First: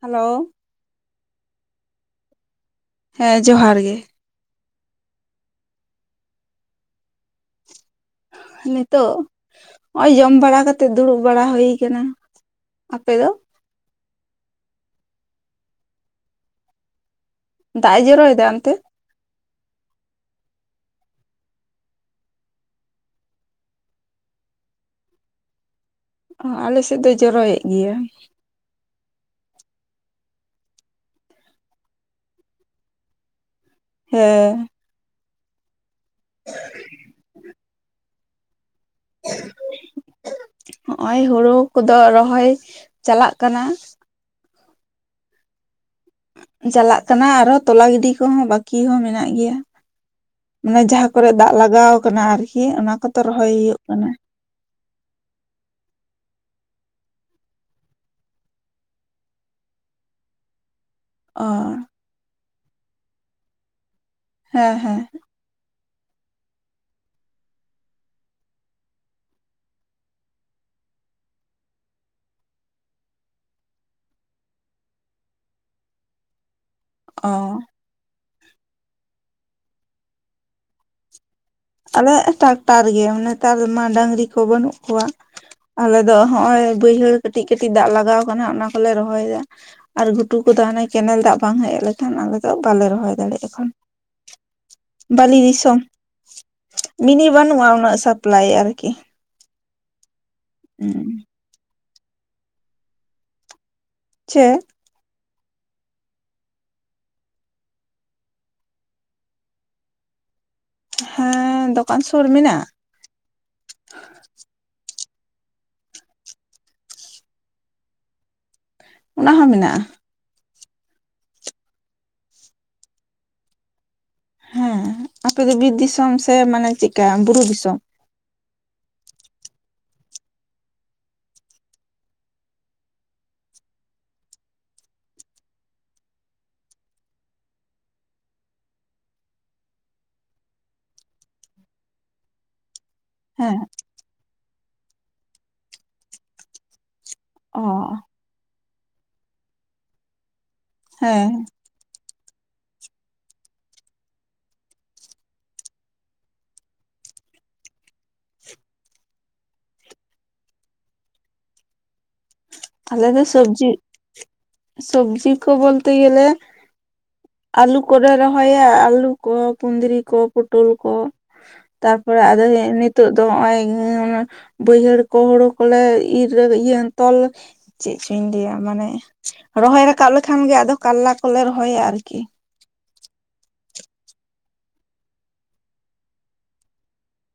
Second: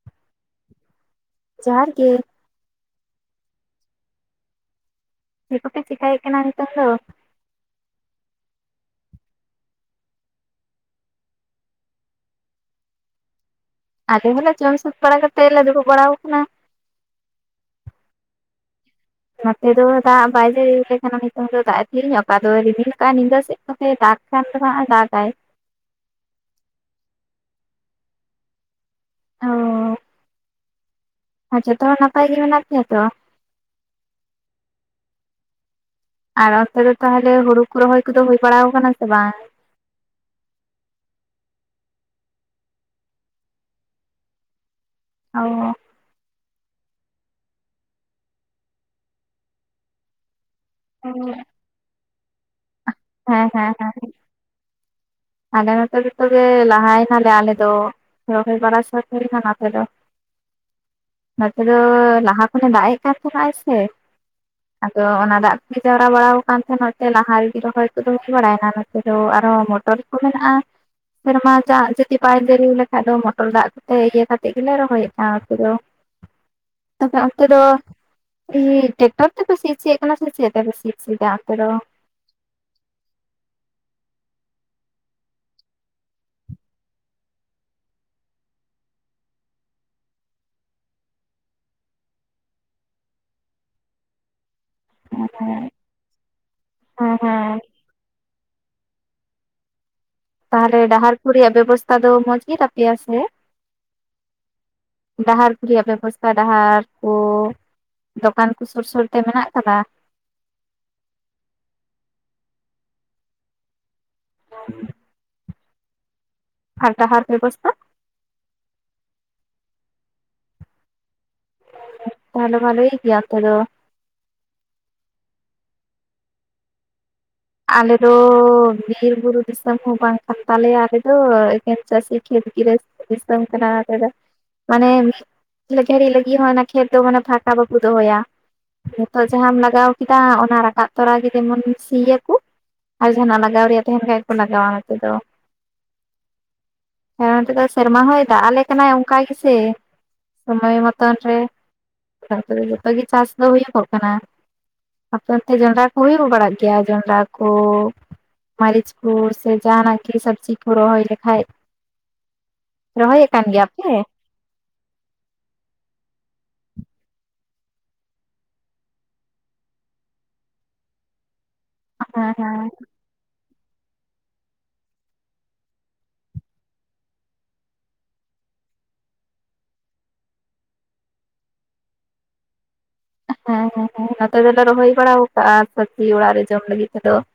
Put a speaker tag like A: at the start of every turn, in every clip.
A: Hello
B: ᱡᱚᱦᱟᱨ ᱜᱤ
A: ᱦᱮᱸ ᱡᱚᱦᱟᱨ ᱜᱮ
B: ᱪᱮᱫ ᱠᱚᱯᱮ ᱪᱮᱠᱟᱭᱮᱫ ᱠᱟᱱᱟ ᱱᱤᱛᱚᱜ ᱫᱚ?
A: ᱱᱤᱛᱳᱜ ᱱᱚᱜᱼᱚᱭ ᱡᱚᱢ ᱵᱟᱲᱟ ᱠᱟᱛᱮ ᱫᱩᱲᱩᱵ ᱵᱟᱲᱟ ᱦᱩᱭ ᱟᱠᱟᱱᱟ᱾ ᱟᱯᱮ ᱫᱚ?
B: ᱟᱞᱮ ᱦᱚᱸᱞᱮ ᱡᱚᱢ ᱥᱟᱹᱛ ᱵᱟᱲᱟ ᱠᱟᱛᱮᱫ ᱞᱮ ᱫᱩᱲᱩᱵ ᱵᱟᱲᱟ ᱣᱟᱠᱟᱱᱟ।
A: ᱫᱟᱜ ᱮ ᱡᱚᱨᱚᱭᱮ ᱫᱟ ᱚᱱᱛᱮ?
B: ᱱᱚᱛᱮ ᱫᱚ ᱫᱟᱜ ᱵᱟᱭ ᱡᱟᱹᱲᱤ ᱣᱟᱞᱮ ᱠᱟᱱᱟ ᱱᱤᱛᱚᱝ ᱫᱚ, ᱫᱟᱜ ᱮ ᱛᱷᱤᱨ ᱧᱚᱜ ᱟᱠᱟᱫ ᱫᱚ ᱨᱮᱢᱤᱞᱤ ᱠᱟᱜᱼᱟᱭ ᱧᱤᱫᱟᱹ ᱥᱮᱫ ᱠᱚ ᱛᱮ ᱫᱟᱜ ᱮᱠᱷᱟᱱ ᱫᱚ ᱦᱟᱸᱜ ᱮ ᱫᱟᱜᱟᱭ
A: ᱚ ᱟᱞᱮ ᱥᱮᱫ ᱫᱚᱭ ᱡᱚᱨᱚᱭᱮᱫ ᱜᱮᱭᱟ।
B: ᱟᱨ ᱡᱷᱚᱛᱚ ᱦᱚᱲ ᱱᱟᱯᱟᱭ ᱜᱮ ᱢᱮᱱᱟᱜ ᱯᱮᱭᱟ ᱛᱚ?
A: ᱦᱮᱸ
B: ᱟᱨ ᱚᱱᱛᱮ ᱫᱚ ᱛᱟᱦᱚᱞᱮ ᱦᱩᱲᱩ ᱠᱚ ᱨᱚᱦᱚᱭ ᱠᱚᱫᱚ ᱦᱩᱭ ᱵᱟᱲᱟ ᱣᱟᱠᱟᱱᱟ ᱥᱮ ᱵᱟᱝ?
A: ᱦᱚᱸᱜᱼᱚᱭ ᱦᱩᱲᱩ ᱠᱚᱫᱚ ᱨᱚᱦᱚᱭ ᱪᱟᱞᱟᱜ ᱠᱟᱱᱟ।
B: ᱚ
A: ᱪᱟᱞᱟᱜ ᱠᱟᱱᱟ ᱟᱨᱦᱚᱸ ᱛᱚᱞᱟ ᱜᱤᱰᱤ ᱠᱚ ᱦᱚᱸ ᱵᱟᱠᱤ ᱦᱚᱸ ᱢᱮᱱᱟᱜ ᱜᱮᱭᱟ। ᱢᱟᱱᱮ ᱡᱟᱦᱟᱸ ᱠᱚᱨᱮ ᱫᱟᱜ ᱞᱟᱜᱟᱣ ᱠᱟᱱᱟ ᱟᱨ ᱠᱤ ᱚᱱᱟ ᱠᱚᱫᱚ
B: ᱦᱮᱸ
A: ᱨᱚᱦᱚᱭ
B: ᱦᱮᱸ
A: ᱦᱩᱭᱩᱜ ᱠᱟᱱᱟ।
B: ᱦᱮᱸ ᱟᱞᱮ ᱱᱚᱛᱮ ᱡᱚᱛᱚᱜᱮ ᱞᱟᱦᱟᱭ ᱱᱟᱞᱮ ᱟᱞᱮ ᱫᱚ ᱨᱚᱦᱚᱭ ᱵᱟᱲᱟ ᱥᱟᱹᱛ ᱦᱩᱭ ᱱᱟ ᱱᱚᱛᱮ ᱫᱚ। [inaudible]
A: ᱚ
B: ᱱᱚᱛᱮ ᱫᱚ ᱞᱟᱦᱟ ᱠᱷᱚᱱᱮ ᱫᱟᱜ ᱮ ᱠᱟᱱ ᱛᱟᱦᱮᱱᱟᱭ ᱥᱮ
A: ᱦᱮᱸ ᱦᱮᱸ
B: ᱟᱫᱚ ᱚᱱᱟ ᱫᱟᱜ ᱡᱟᱣᱨᱟ ᱵᱟᱲᱟ ᱟᱠᱟᱱ ᱛᱟᱦᱮᱸᱱᱟ ᱱᱚᱛᱮ ᱞᱟᱦᱟ ᱨᱮᱜᱤ ᱨᱚᱦᱚᱭ ᱠᱚ ᱦᱩᱭ ᱵᱟᱲᱟᱭᱮᱱᱟ ᱱᱚᱛᱮ ᱫᱚ ᱟᱨᱦᱚᱸ ᱢᱚᱴᱚᱨ ᱠᱚ ᱢᱮᱱᱟᱜ-ᱟ। ᱥᱮᱨᱢᱟ ᱫᱟᱜ ᱡᱩᱫᱤ ᱵᱟᱭ ᱡᱟᱹᱲᱤ ᱣᱟᱞᱮᱠᱷᱟᱡ ᱫᱚ ᱢᱚᱴᱚᱨ ᱫᱟᱜ ᱠᱚᱛᱮ ᱤᱭᱟᱹ ᱠᱟᱛᱮᱫ ᱜᱮᱞᱮ ᱨᱚᱦᱚᱭᱮᱫ ᱠᱟᱱᱟ ᱱᱚᱛᱮ ᱫᱚ। [inaudible] ᱛᱚ ᱟᱯᱮ
A: ᱚ
B: ᱚᱱᱛᱮ ᱫᱚ ᱤᱭᱤ ᱴᱮᱠᱴᱚᱨ ᱛᱮᱯᱮ ᱥᱤ ᱦᱚᱪᱚᱭᱮᱫ ᱠᱟᱱᱟ ᱥᱮ ᱪᱮᱫ ᱛᱮᱯᱮ ᱥᱤ ᱦᱚᱪᱚᱭᱮᱫᱟ ᱚᱱᱛᱮ ᱫᱚ?
A: ᱟᱞᱮ ᱴᱟᱠᱴᱟᱨ ᱜᱮ ᱢᱟᱱ ᱱᱮᱛᱟᱨ ᱢᱟ ᱰᱟᱹᱝᱨᱤ ᱠᱚ ᱵᱟᱹᱱᱩᱜ ᱠᱚᱣᱟ। ᱟᱞᱮ ᱫᱚ ᱦᱚᱸᱜᱼᱚᱭ ᱵᱟᱹᱭᱦᱟᱹᱲ ᱠᱟᱹᱴᱤᱡ ᱠᱟᱹᱴᱤᱡ ᱫᱟᱜ ᱞᱟᱜᱟᱣ ᱟᱠᱟᱱᱟ ᱚᱱᱟ ᱠᱚᱞᱮ ᱨᱚᱦᱚᱭ ᱮᱫᱟ। ᱟᱨ ᱜᱷᱩᱴᱩ ᱠᱚᱫᱚ ᱦᱟᱱᱮ ᱠᱮᱱᱮᱞ ᱫᱟᱜ ᱵᱟᱝ ᱦᱮᱡ ᱞᱮᱠᱷᱟᱱ ᱟᱞᱮ ᱫᱚ ᱵᱟᱞᱮ ᱨᱚᱦᱚᱭ ᱫᱟᱲᱮᱜ ᱮᱠᱷᱚᱱ। ᱵᱟᱹᱞᱤ ᱫᱤᱥᱚᱢ
B: ᱦᱮᱸ
A: ᱢᱤᱱᱤ
B: ᱦᱮᱸ
A: ᱵᱟᱹᱱᱩᱜᱼᱟ ᱩᱱᱟᱹᱜ ᱥᱟᱯᱞᱟᱭ ᱟᱨᱠᱤ।
B: ᱛᱟᱦᱚᱞᱮ ᱰᱟᱦᱟᱨ ᱠᱚ ᱨᱮᱭᱟᱜ ᱵᱮᱵᱚᱥᱛᱷᱟ ᱫᱚ ᱢᱚᱸᱡᱽ ᱜᱤ ᱛᱟᱯᱮᱭᱟ ᱥᱮ?
A: ᱪᱮᱫ?
B: ᱰᱟᱦᱟᱨ ᱠᱚ ᱨᱮᱭᱟᱜ ᱵᱮᱵᱚᱥᱛᱟ ᱰᱟᱦᱟᱨ ᱠᱚ ᱫᱚᱠᱟᱱ ᱠᱩ ᱥᱩᱨ ᱥᱩᱨ ᱛᱮ ᱢᱮᱱᱟᱜ ᱟᱠᱟᱫᱟ?
A: ᱦᱮᱸ ᱫᱚᱠᱟᱱ ᱥᱩᱨ ᱢᱮᱱᱟᱜ-ᱟ।
B: [inaudible] ᱟᱨ ᱰᱟᱦᱟᱨ ᱵᱮᱵᱚᱥᱛᱟ?
A: ᱚᱱᱟ ᱦᱚᱸ ᱢᱮᱱᱟᱜᱼᱟ।
B: ᱛᱟᱦᱚᱞᱮ ᱢᱟ ᱵᱷᱟᱞᱤ ᱜᱮᱭᱟ ᱚᱱᱛᱮ ᱫᱚ।
A: ᱦᱮᱸ ᱟᱯᱮ ᱫᱚ ᱵᱤᱨ ᱫᱤᱥᱚᱢ ᱥᱮ ᱢᱟᱱᱮ ᱪᱮ ᱠᱟ ᱵᱩᱨᱩ ᱫᱤᱥᱚᱢ?
B: ᱟᱞᱮ ᱫᱚ ᱵᱤᱨ ᱵᱩᱨᱩ ᱫᱤᱥᱚᱢ ᱦᱚᱸ ᱵᱟᱝ ᱠᱟᱱ ᱛᱟᱞᱮᱭᱟ ᱟᱞᱮ ᱫᱚ ᱮᱠᱮᱱ ᱪᱟᱹᱥᱤ ᱠᱷᱮᱛ ᱜᱤᱨᱟᱹᱥ ᱫᱤᱥᱚᱢ ᱠᱟᱱᱟ ᱟᱞᱮ ᱫᱚ। ᱢᱟᱱᱮ ᱢᱤᱫ ᱜᱷᱟᱲᱤ ᱞᱟᱹᱜᱤᱫ ᱦᱚᱸ ᱚᱱᱟ ᱠᱷᱮᱛ ᱫᱚ ᱢᱟᱱᱮ ᱯᱷᱟᱸᱠᱟ ᱵᱟᱠᱚ ᱫᱚᱦᱚᱭᱟ। ᱱᱤᱛᱚᱜ ᱡᱟᱦᱟᱸᱢ ᱞᱟᱜᱟᱣ ᱠᱮᱫᱟ, ᱚᱱᱟ ᱨᱟᱠᱟᱵ ᱛᱚᱨᱟ ᱜᱮ ᱡᱮᱢᱚᱱ ᱥᱤᱭᱮᱫ ᱟᱨ ᱡᱟᱦᱟ ᱱᱟᱜ
A: ᱦᱮᱸ
B: ᱞᱟᱜᱟᱣ ᱨᱮᱭᱟᱜ ᱛᱟᱦᱮᱱ ᱠᱷᱟᱡ ᱜᱮ ᱠᱚ ᱞᱟᱜᱟᱣᱟ ᱱᱚᱛᱮ ᱫᱚ। ᱦᱮᱸ ᱱᱚᱛᱮ
A: ᱚ
B: ᱫᱚ ᱥᱮᱨᱢᱟ ᱦᱚᱭ ᱫᱟᱜ ᱟᱞᱮ ᱠᱟᱱᱟᱭ ᱚᱱᱠᱟ ᱜᱮᱥᱮ, ᱥᱚᱢᱚᱭ ᱢᱚᱛᱚᱱ
A: ᱦᱮᱸ
B: ᱨᱮ। ᱛᱟᱨᱯᱚᱨᱮ ᱡᱚᱛᱚ ᱜᱮ ᱪᱟᱥ ᱫᱚ ᱦᱩᱭᱩᱜᱚᱜ ᱠᱟᱱᱟ। ᱟᱯᱮ ᱚᱱᱛᱮ ᱡᱚᱸᱰᱨᱟ ᱠᱚ ᱦᱩᱭ ᱵᱟᱲᱟᱜ ᱜᱮᱭᱟ ᱡᱚᱱᱰᱨᱟ ᱠᱚᱼᱼ ᱢᱟᱹᱨᱤᱪ ᱠᱚ ᱥᱮ ᱡᱟᱦᱟᱸ ᱱᱟᱜ ᱠᱤ ᱥᱚᱵᱽᱡᱤ ᱠᱚ ᱨᱚᱦᱚᱭ ᱞᱮᱠᱷᱷᱟᱡᱼᱼ
A: ᱟᱞᱮ ᱫᱚ
B: ᱨᱚᱦᱚᱭᱮᱫ ᱠᱟᱱ ᱜᱮᱭᱟ
A: ᱥᱚᱵᱽᱡᱤ
B: ᱯᱮ?
A: ᱥᱚᱵᱽᱡᱤ ᱠᱚ ᱵᱚᱞᱛᱮ ᱜᱮᱞᱮᱼᱼ ᱟᱹᱞᱩ ᱠᱚᱞᱮ ᱨᱚᱦᱚᱭᱟ, ᱟᱹᱞᱩ ᱠᱚ, ᱠᱩᱸᱫᱽᱨᱤ ᱠᱚ, ᱯᱚᱴᱚᱞ ᱠᱚᱼᱼ ᱛᱟᱨᱯᱚᱨ
B: ᱦᱮᱸ
A: ᱟᱫᱚ
B: ᱦᱮᱸ
A: ᱱᱤᱛᱼᱼ ᱱᱤᱛᱚᱜ ᱫᱚ ᱱᱚᱜᱼᱚᱭ ᱵᱟᱹᱭᱦᱟᱹᱲ ᱠᱚ ᱦᱩᱲᱩ ᱠᱚᱞᱮ ᱤᱨ ᱨᱮ ᱤᱭᱟᱹ ᱛᱚᱞᱼᱼ ᱪᱮᱫ ᱪᱚᱧ ᱞᱟᱹᱭᱟ ᱢᱟᱱᱮ, ᱨᱚᱦᱚᱭ ᱨᱟᱠᱟᱵ ᱞᱮᱠᱷᱟᱱ ᱜᱮ ᱟᱫᱚ ᱠᱟᱟᱨᱞᱟ ᱠᱚᱞᱮ ᱨᱚᱦᱚᱭᱟ ᱟᱨᱠᱤ ᱾
B: ᱦᱮᱸ ᱦᱮᱸ ᱦᱮᱸ ᱱᱚᱛᱮ ᱫᱚᱞᱮ ᱨᱚᱦᱚᱭ ᱵᱟᱲᱟ ᱠᱟᱜᱼᱟ ᱥᱚᱵᱽᱡᱤ ᱚᱲᱟᱜ ᱨᱮ ᱡᱚᱢ ᱞᱟᱹᱜᱤᱫ ᱛᱮᱫᱚ ᱾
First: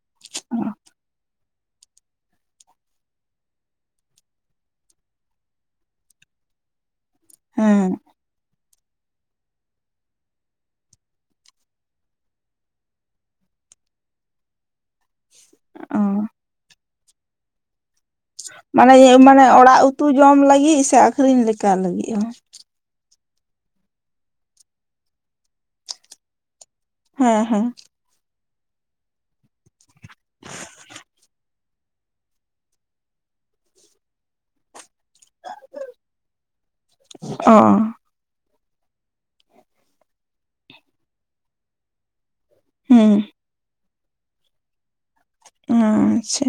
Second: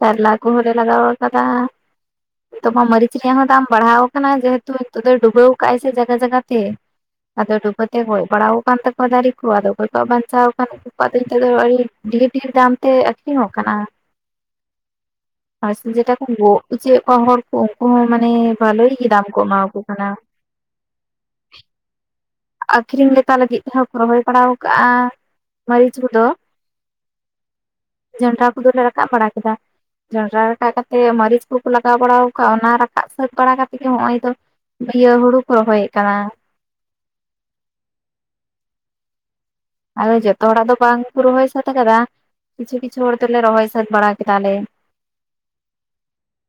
B: ᱠᱟᱨᱞᱟ ᱜᱩ ᱦᱚᱞᱮ ᱞᱟᱜᱟᱣ ᱠᱟᱫᱟ ᱾ ᱱᱤᱛᱚᱜ ᱢᱟ ᱢᱟᱹᱨᱤᱪ ᱨᱮᱭᱟᱜ ᱦᱚᱸ ᱫᱟᱢ ᱵᱟᱲᱦᱟᱣ ᱟᱠᱟᱱᱟ ᱡᱮᱦᱮᱛᱩ ᱱᱤᱛᱚᱜ ᱰᱩᱵᱟᱹᱣ ᱠᱟᱜᱼᱟ ᱥᱮ ᱡᱟᱜᱜᱟ ᱡᱟᱭᱜᱟ ᱛᱮ ᱾ ᱟᱫᱚ
A: ᱦᱮᱸ
B: ᱰᱩᱵᱟᱹᱛᱮ ᱜᱚᱡ ᱵᱟᱲᱟᱣ ᱟᱠᱟᱱ ᱛᱟᱠᱚᱣᱟ ᱠᱚ ᱫᱟᱨᱨ ᱠᱚ ᱟᱫᱚᱼᱼ ᱠᱷ ᱠᱚᱣᱟᱜ ᱵᱟᱧᱪᱟᱣ ᱠᱷᱟᱱ ᱩᱱᱟᱹᱜ ᱫᱚ ᱱᱤᱛᱚᱜ ᱫᱚ ᱟᱹᱰᱤ ᱰᱷᱮᱨ ᱰᱷᱮᱨ ᱫᱟᱢ ᱛᱮ ᱟᱹᱠᱷᱨᱤᱧᱚᱜ ᱠᱟᱱᱟ ᱾ ᱟᱨ
A: ᱚ
B: ᱡᱮᱴᱟ ᱠᱚ ᱜᱚᱜ ᱦᱚᱪᱚᱭᱮᱫ ᱠᱚᱣᱟ ᱦᱚᱲ ᱠᱚ ᱩᱱᱠᱩ ᱦᱚᱸ ᱢᱟᱱᱮᱼᱼ
A: ᱢᱟᱱᱮ, ᱢᱟᱱᱮ ᱚᱲᱟᱜ ᱩᱛᱩ ᱡᱚᱢ ᱞᱟᱹᱜᱤᱫ ᱥᱮ ᱟᱠᱷᱨᱤᱧ ᱞᱮᱠᱟ ᱞᱟᱹᱜᱤᱫ ᱦᱚᱸ ᱾
B: ᱟᱠᱷᱨᱤᱧ ᱞᱮᱠᱟ ᱞᱟᱹᱜᱤᱫ ᱛᱮᱦᱚᱸ ᱠᱚ ᱨᱚᱦᱚᱭ ᱵᱟᱲᱟ ᱟᱠᱟᱜᱼᱟ ᱢᱟᱹᱨᱤᱪ ᱠᱚᱫᱚ ᱾
A: ᱦᱮᱸ ᱦᱮᱸ ᱾
B: ᱡᱚᱱᱰᱨᱟ ᱠᱚᱫᱚᱞᱮ ᱨᱟᱠᱟᱵ ᱵᱟᱲᱟ ᱠᱮᱫᱟ ᱡᱚᱱᱰᱨᱟ ᱨᱟᱠᱟᱵ ᱠᱟᱛᱮ ᱢᱟᱹᱨᱤᱪ ᱠᱚᱼᱼ ᱞᱟᱜᱟᱣ ᱵᱟᱲᱟ ᱜᱮ ᱟᱫᱷᱟ ᱟᱠᱟᱫ ᱨᱟᱠᱟᱵ ᱥᱟᱹᱛ ᱵᱟᱲᱟ ᱠᱟᱛᱮᱫ ᱜᱮ ᱱᱚᱜᱼᱚᱭ ᱫᱚ ᱤᱭᱟᱹ ᱦᱩᱲᱩ ᱠᱚ ᱨᱚᱦᱚᱭᱮᱫ ᱠᱟᱱᱟ ᱾
A: ᱚᱸ
B: ᱟᱫᱚ ᱡᱚᱛᱚ ᱦᱚᱲᱟᱜ ᱫᱚ ᱵᱟᱝ ᱠᱚ ᱨᱚᱦᱚᱭ ᱥᱟᱹᱛ ᱟᱠᱟᱫᱟ ᱠᱤᱪᱷᱩ ᱠᱤᱪᱷᱩ
A: ᱦᱩᱸ
B: ᱦᱚᱲ ᱫᱚᱞᱮ ᱨᱚᱦᱚᱭ ᱥᱟᱹᱛ ᱵᱟᱲᱟ ᱠᱮᱫᱟᱞᱮ ᱾
A: ᱟᱪᱪᱷᱟ ᱾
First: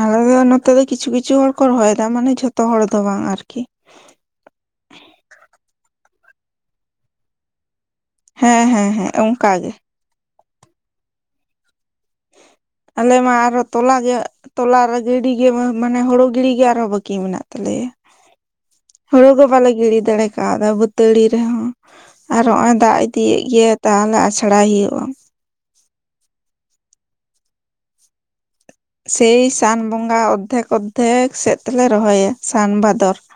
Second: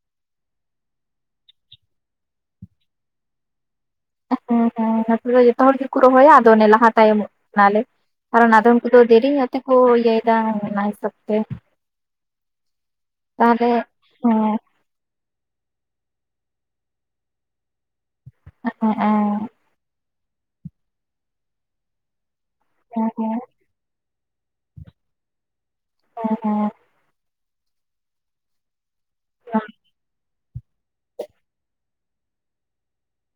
A: ᱟᱞᱮ ᱱᱚᱛᱮ ᱫᱚ ᱠᱤᱪᱷᱩ ᱠᱤᱪᱷᱩ ᱦᱚᱲ ᱠᱚ ᱨᱚᱦᱚᱭᱮᱫᱟ ᱢᱟᱱᱮ ᱡᱷᱚᱛᱚ ᱦᱚᱲ ᱫᱚ ᱵᱟᱝ ᱟᱨᱠᱤ ᱾
B: ᱦᱮᱸ ᱦᱮᱸ ᱟᱯᱮ ᱫᱚ ᱡᱚᱛᱚ ᱦᱚᱲ ᱜᱮᱠᱚ ᱨᱚᱦᱚᱭᱟ ᱟᱫᱚ ᱚᱱᱮ ᱞᱟᱦᱟ ᱛᱟᱭᱚᱢᱚᱜ ᱠᱟᱱᱟ ᱞᱮ ᱾ ᱟᱨ ᱚᱱᱟ
A: ᱦᱮᱸ
B: ᱫᱚ
A: ᱦᱮᱸ
B: ᱩᱱᱠᱩᱫᱚ
A: ᱦᱮᱸ
B: ᱫᱮᱨᱤ ᱧᱚᱜ
A: ᱚᱱᱠᱟ
B: ᱛᱮᱠᱚ
A: ᱜᱮ
B: ᱤᱭᱟᱹᱭᱮᱫᱟ ᱚᱱᱟ ᱦᱤᱥᱟᱹᱵᱽ ᱛᱮ ᱾
A: ᱟᱞᱮ ᱢᱟ ᱟᱨᱚ ᱛᱚᱞᱟ ᱜᱮ
B: ᱦᱮᱸ
A: ᱛᱚᱞᱟ ᱨᱮᱼᱼ ᱜᱟᱺᱰᱤ ᱜᱮ ᱢᱟᱱᱮ ᱦᱩᱲᱩ ᱜᱤᱰᱤᱜᱮ ᱟᱨᱦᱚᱸ ᱵᱟᱹᱠᱤ ᱢᱮᱱᱟᱜ ᱛᱟᱞᱮᱭᱟ ᱾
B: ᱦᱮᱸ
A: ᱦᱩᱲᱩ ᱠᱚ ᱵᱟᱞᱮ ᱜᱤᱰᱤ ᱫᱟᱲᱮ ᱠᱟᱣᱫᱟ ᱵᱷᱟᱹᱛᱟᱹᱲᱤ ᱨᱮᱦᱚᱸ ᱾ ᱟᱨ ᱦᱚᱜᱼᱚᱭ ᱫᱟᱜ ᱤᱫᱤᱭᱮᱫ ᱜᱮ ᱛᱟᱦᱞᱮ ᱟᱪᱷᱟᱲᱟ ᱦᱩᱭᱩᱜᱼᱟ ᱾
B: ᱚ [unintelligible]
A: ᱥᱮᱭ ᱥᱟᱱ ᱵᱚᱸᱜᱟ ᱚᱨᱫᱷᱮᱠ ᱚᱨᱫᱷᱮᱠ ᱥᱮᱫ ᱛᱮᱞᱮ ᱨᱚᱦᱚᱭᱟ ᱥᱟᱱ ᱵᱷᱟᱫᱚᱨ ᱾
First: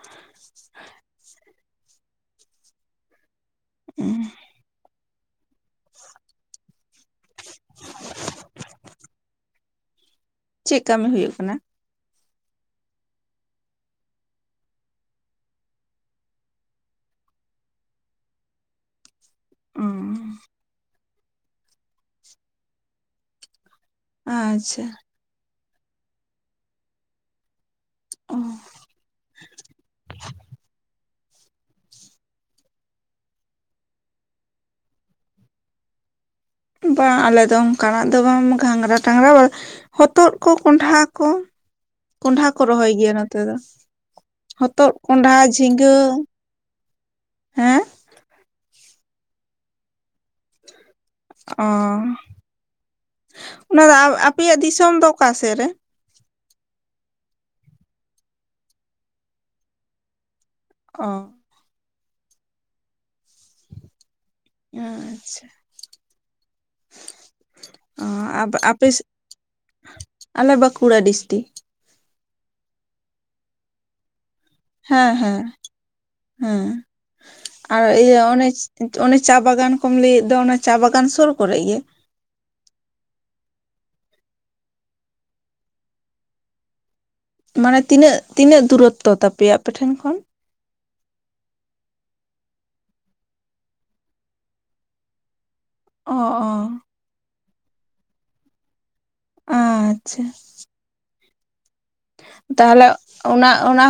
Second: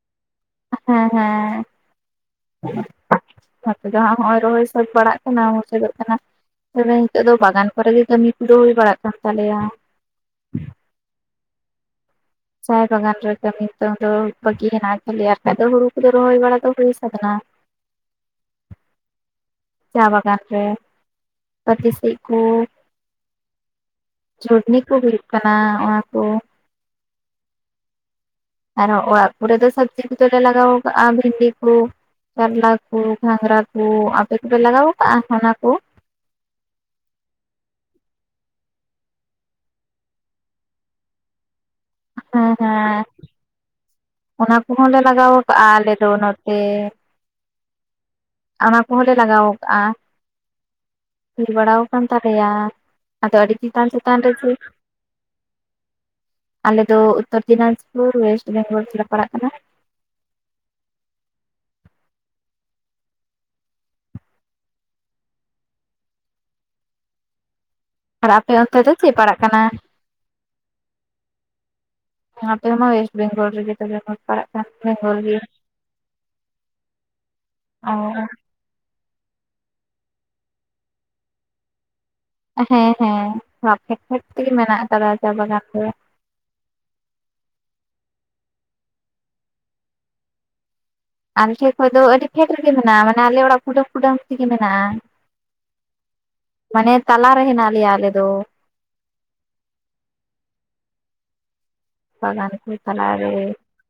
B: ᱦᱮᱸ ᱦᱮᱸ ᱡᱟᱦᱟᱸ ᱱᱚᱜᱼᱚᱭ ᱨᱚᱦᱚᱭ ᱥᱟᱹᱛ ᱵᱟᱲᱟᱜᱼᱼ ᱚᱱᱟ ᱢᱩᱪᱟᱹᱫᱚᱜ ᱠᱟᱱᱟ ᱛᱮᱵᱮ ᱱᱤᱛᱚᱜ ᱫᱚ ᱵᱟᱜᱟᱱ ᱠᱚᱨᱮ ᱜᱮ ᱠᱟᱹᱢᱤ ᱠᱚᱫᱚ ᱦᱩᱭ ᱵᱟᱲᱟᱜ ᱠᱟᱱ ᱛᱟᱞᱮᱭᱟ ᱾
A: ᱪᱮᱫ ᱠᱟᱹᱢᱤ ᱦᱩᱭᱩᱜ ᱠᱟᱱᱟ?
B: ᱪᱟᱭ ᱵᱟᱜᱟᱱ ᱨᱮ ᱠᱟᱹᱢᱤ ᱱᱤᱛᱚᱝ ᱫᱚ ᱵᱷᱟᱹᱜᱤ ᱦᱮᱱᱟᱜ ᱠᱷᱟᱞᱤ ᱟᱨ ᱵᱟᱠᱷᱟᱡ ᱫᱚ ᱦᱩᱲᱩ ᱠᱚᱫᱚ ᱨᱚᱦᱚᱭ ᱵᱟᱲᱟ ᱫᱚ ᱦᱩᱭ ᱥᱟᱹᱛ ᱮᱱᱟ ᱾ ᱪᱟ ᱵᱟᱜᱟᱱ ᱨᱮ ᱠᱟᱴᱤ ᱥᱤᱫ ᱠᱚᱼᱼ ᱪᱷᱚᱰᱱᱤ
A: ᱟᱪᱪᱷᱟ
B: ᱠᱚ ᱦᱩᱭᱩᱜ ᱠᱟᱱᱟ ᱚᱱᱟ ᱠᱚᱼᱼ
A: ᱚᱸ
B: ᱟᱨᱚ ᱚᱲᱟᱜ ᱠᱚᱨᱮ ᱫᱚ ᱥᱚᱵᱽᱡᱤ ᱠᱚᱫᱚᱞᱮ ᱞᱟᱜᱟᱣ ᱠᱟᱜᱼᱟ ᱵᱷᱤᱱᱰᱤ ᱠᱚᱼᱼ ᱠᱟᱨᱞᱟ ᱠᱚ, ᱜᱷᱟᱜᱽᱨᱟ ᱠᱚ, ᱟᱯᱮ ᱠᱚ ᱯᱮ ᱞᱟᱜᱟᱣ ᱠᱟᱜᱼᱟ ᱚᱱᱟ ᱠᱩ?
A: ᱵᱟᱝ ᱟᱞᱮ ᱫᱚ ᱚᱱᱠᱟᱱᱟᱜ ᱫᱚ ᱵᱟᱝ ᱜᱷᱟᱸᱝᱽᱨᱟᱴᱟᱝᱽᱨᱟ ᱵᱟ ᱦᱚᱛᱚᱫ ᱠᱚ ᱠᱚᱸᱰᱦᱷᱟᱟ ᱠᱚ ᱠᱚᱸᱰᱷᱟ
B: ᱦᱮᱸ
A: ᱠᱚ ᱨᱚᱦᱚᱭ
B: ᱦᱮᱸ
A: ᱜᱮᱭᱟ ᱱᱚᱛᱮ ᱫᱚ
B: ᱚᱱᱟ
A: ᱾
B: ᱠᱚᱦᱚᱸ
A: ᱦᱚᱛᱚᱫ
B: ᱞᱮ
A: ᱠᱚᱸᱰᱷᱟ
B: ᱞᱟᱜᱟᱣ ᱠᱟᱜᱼᱟ
A: ᱡᱷᱤᱸᱜᱟᱹ
B: ᱟᱞᱮ ᱫᱚ ᱱᱚᱛᱮ
A: ᱾
B: ᱚᱱᱟ ᱠᱚᱦᱚᱸᱞ ᱞᱮ ᱞᱟᱜᱟᱣ ᱠᱟᱜᱼᱟ ᱦᱩᱭᱤᱨ
A: ᱚ
B: ᱵᱟᱲᱟ ᱟᱠᱟᱱ ᱛᱟᱞᱮᱭᱟ ᱾ ᱟᱫᱚ ᱟᱹᱰᱤ
A: ᱚᱱᱟ
B: ᱪᱮᱛᱟᱱ
A: ᱫᱚ
B: ᱪᱮᱛᱟᱱ ᱨᱮ ᱥᱮ,
A: ᱟᱯᱮᱭᱟᱜ ᱫᱤᱥᱚᱢ ᱫᱚ ᱚᱠᱟ ᱥᱮᱫ ᱨᱮ
B: ᱟᱞᱮᱫ ᱫᱚ ᱩᱛᱛᱚᱨ ᱫᱤᱱᱟᱡᱯᱩᱨ ᱚᱭᱮᱥᱴ ᱵᱮᱝᱜᱚᱞ ᱛᱮᱞᱮ ᱯᱟᱲᱟᱜ ᱠᱟᱱᱟ ᱾
A: ᱚ, ᱟᱪᱪᱷᱟ, ᱚ
B: ᱟᱨ ᱟᱯᱮ ᱚᱱᱛᱮ ᱫᱚ ᱪᱮᱫ ᱯᱟᱲᱟᱜ ᱠᱟᱱᱟ?
A: ᱟᱞᱮ ᱵᱟᱸᱠᱩᱲᱟ ᱰᱤᱥᱴᱤᱠ
B: ᱟᱮ ᱢᱟ ᱵᱮᱮᱥᱴ ᱵᱮᱜᱚᱞ ᱨᱮ ᱜ ᱱᱚᱠᱟᱨ, [inaudible]
A: ᱦᱮᱸ ᱦᱮᱸ ᱦᱮᱸ ᱟᱨ
B: ᱚ
A: ᱤᱭᱟᱹ ᱚᱱᱮ, ᱚᱱᱮ ᱪᱟ ᱵᱟᱜᱟᱱ ᱠᱚᱢ ᱞᱟᱹᱭᱮᱫ ᱫᱚ ᱚᱱᱟ ᱪᱟ ᱵᱟᱜᱟᱱ ᱥᱚᱨ ᱠᱚᱨᱮ ᱜᱮ?
B: ᱦᱮᱸ ᱦᱮᱸ ᱠᱷᱮᱛ ᱠᱷᱮᱛ ᱛᱮᱜᱮ ᱢᱮᱱᱟᱜ ᱟᱠᱟᱫᱟ ᱪᱟ ᱵᱟᱜᱟᱱ ᱫᱚ ᱾
A: ᱢᱟᱱᱮ ᱛᱤᱱᱟᱹᱜ ᱛᱤᱱᱟᱹᱜ ᱫᱩᱨᱚᱛᱛᱚ ᱛᱟᱯᱮᱭᱟ ᱟᱯᱮ ᱴᱷᱮᱱ ᱠᱷᱚᱱ?
B: ᱟᱞᱮ ᱴᱷᱮᱱ ᱠᱷᱚᱡ ᱫᱚ ᱟᱹᱰᱤ ᱯᱷᱮᱰ ᱨᱮᱜᱮ ᱢᱮᱱᱟᱜᱼᱟ ᱢᱟᱱᱮ ᱟᱞᱮ ᱚᱲᱟᱜ ᱠᱩᱸᱰᱟᱹᱢ ᱠᱩᱸᱰᱟᱹᱢ ᱛᱮᱜᱮ ᱢᱮᱱᱟᱜᱼᱟ᱾
A: ᱚᱻ
B: ᱢᱟᱱᱮ ᱛᱟᱞᱟᱮ ᱦᱮᱸᱱᱟᱜ ᱞᱮᱭᱟ ᱟᱞᱮ ᱫᱚ ᱾
A: ᱟᱸᱪᱪᱷᱟ,
B: ᱵᱟᱜᱟᱱ ᱠᱚ
A: ᱛᱟᱦᱚᱞᱮ
B: ᱛᱟᱞᱟᱨᱮ
A: ᱚᱱᱟ ᱚᱱᱟ,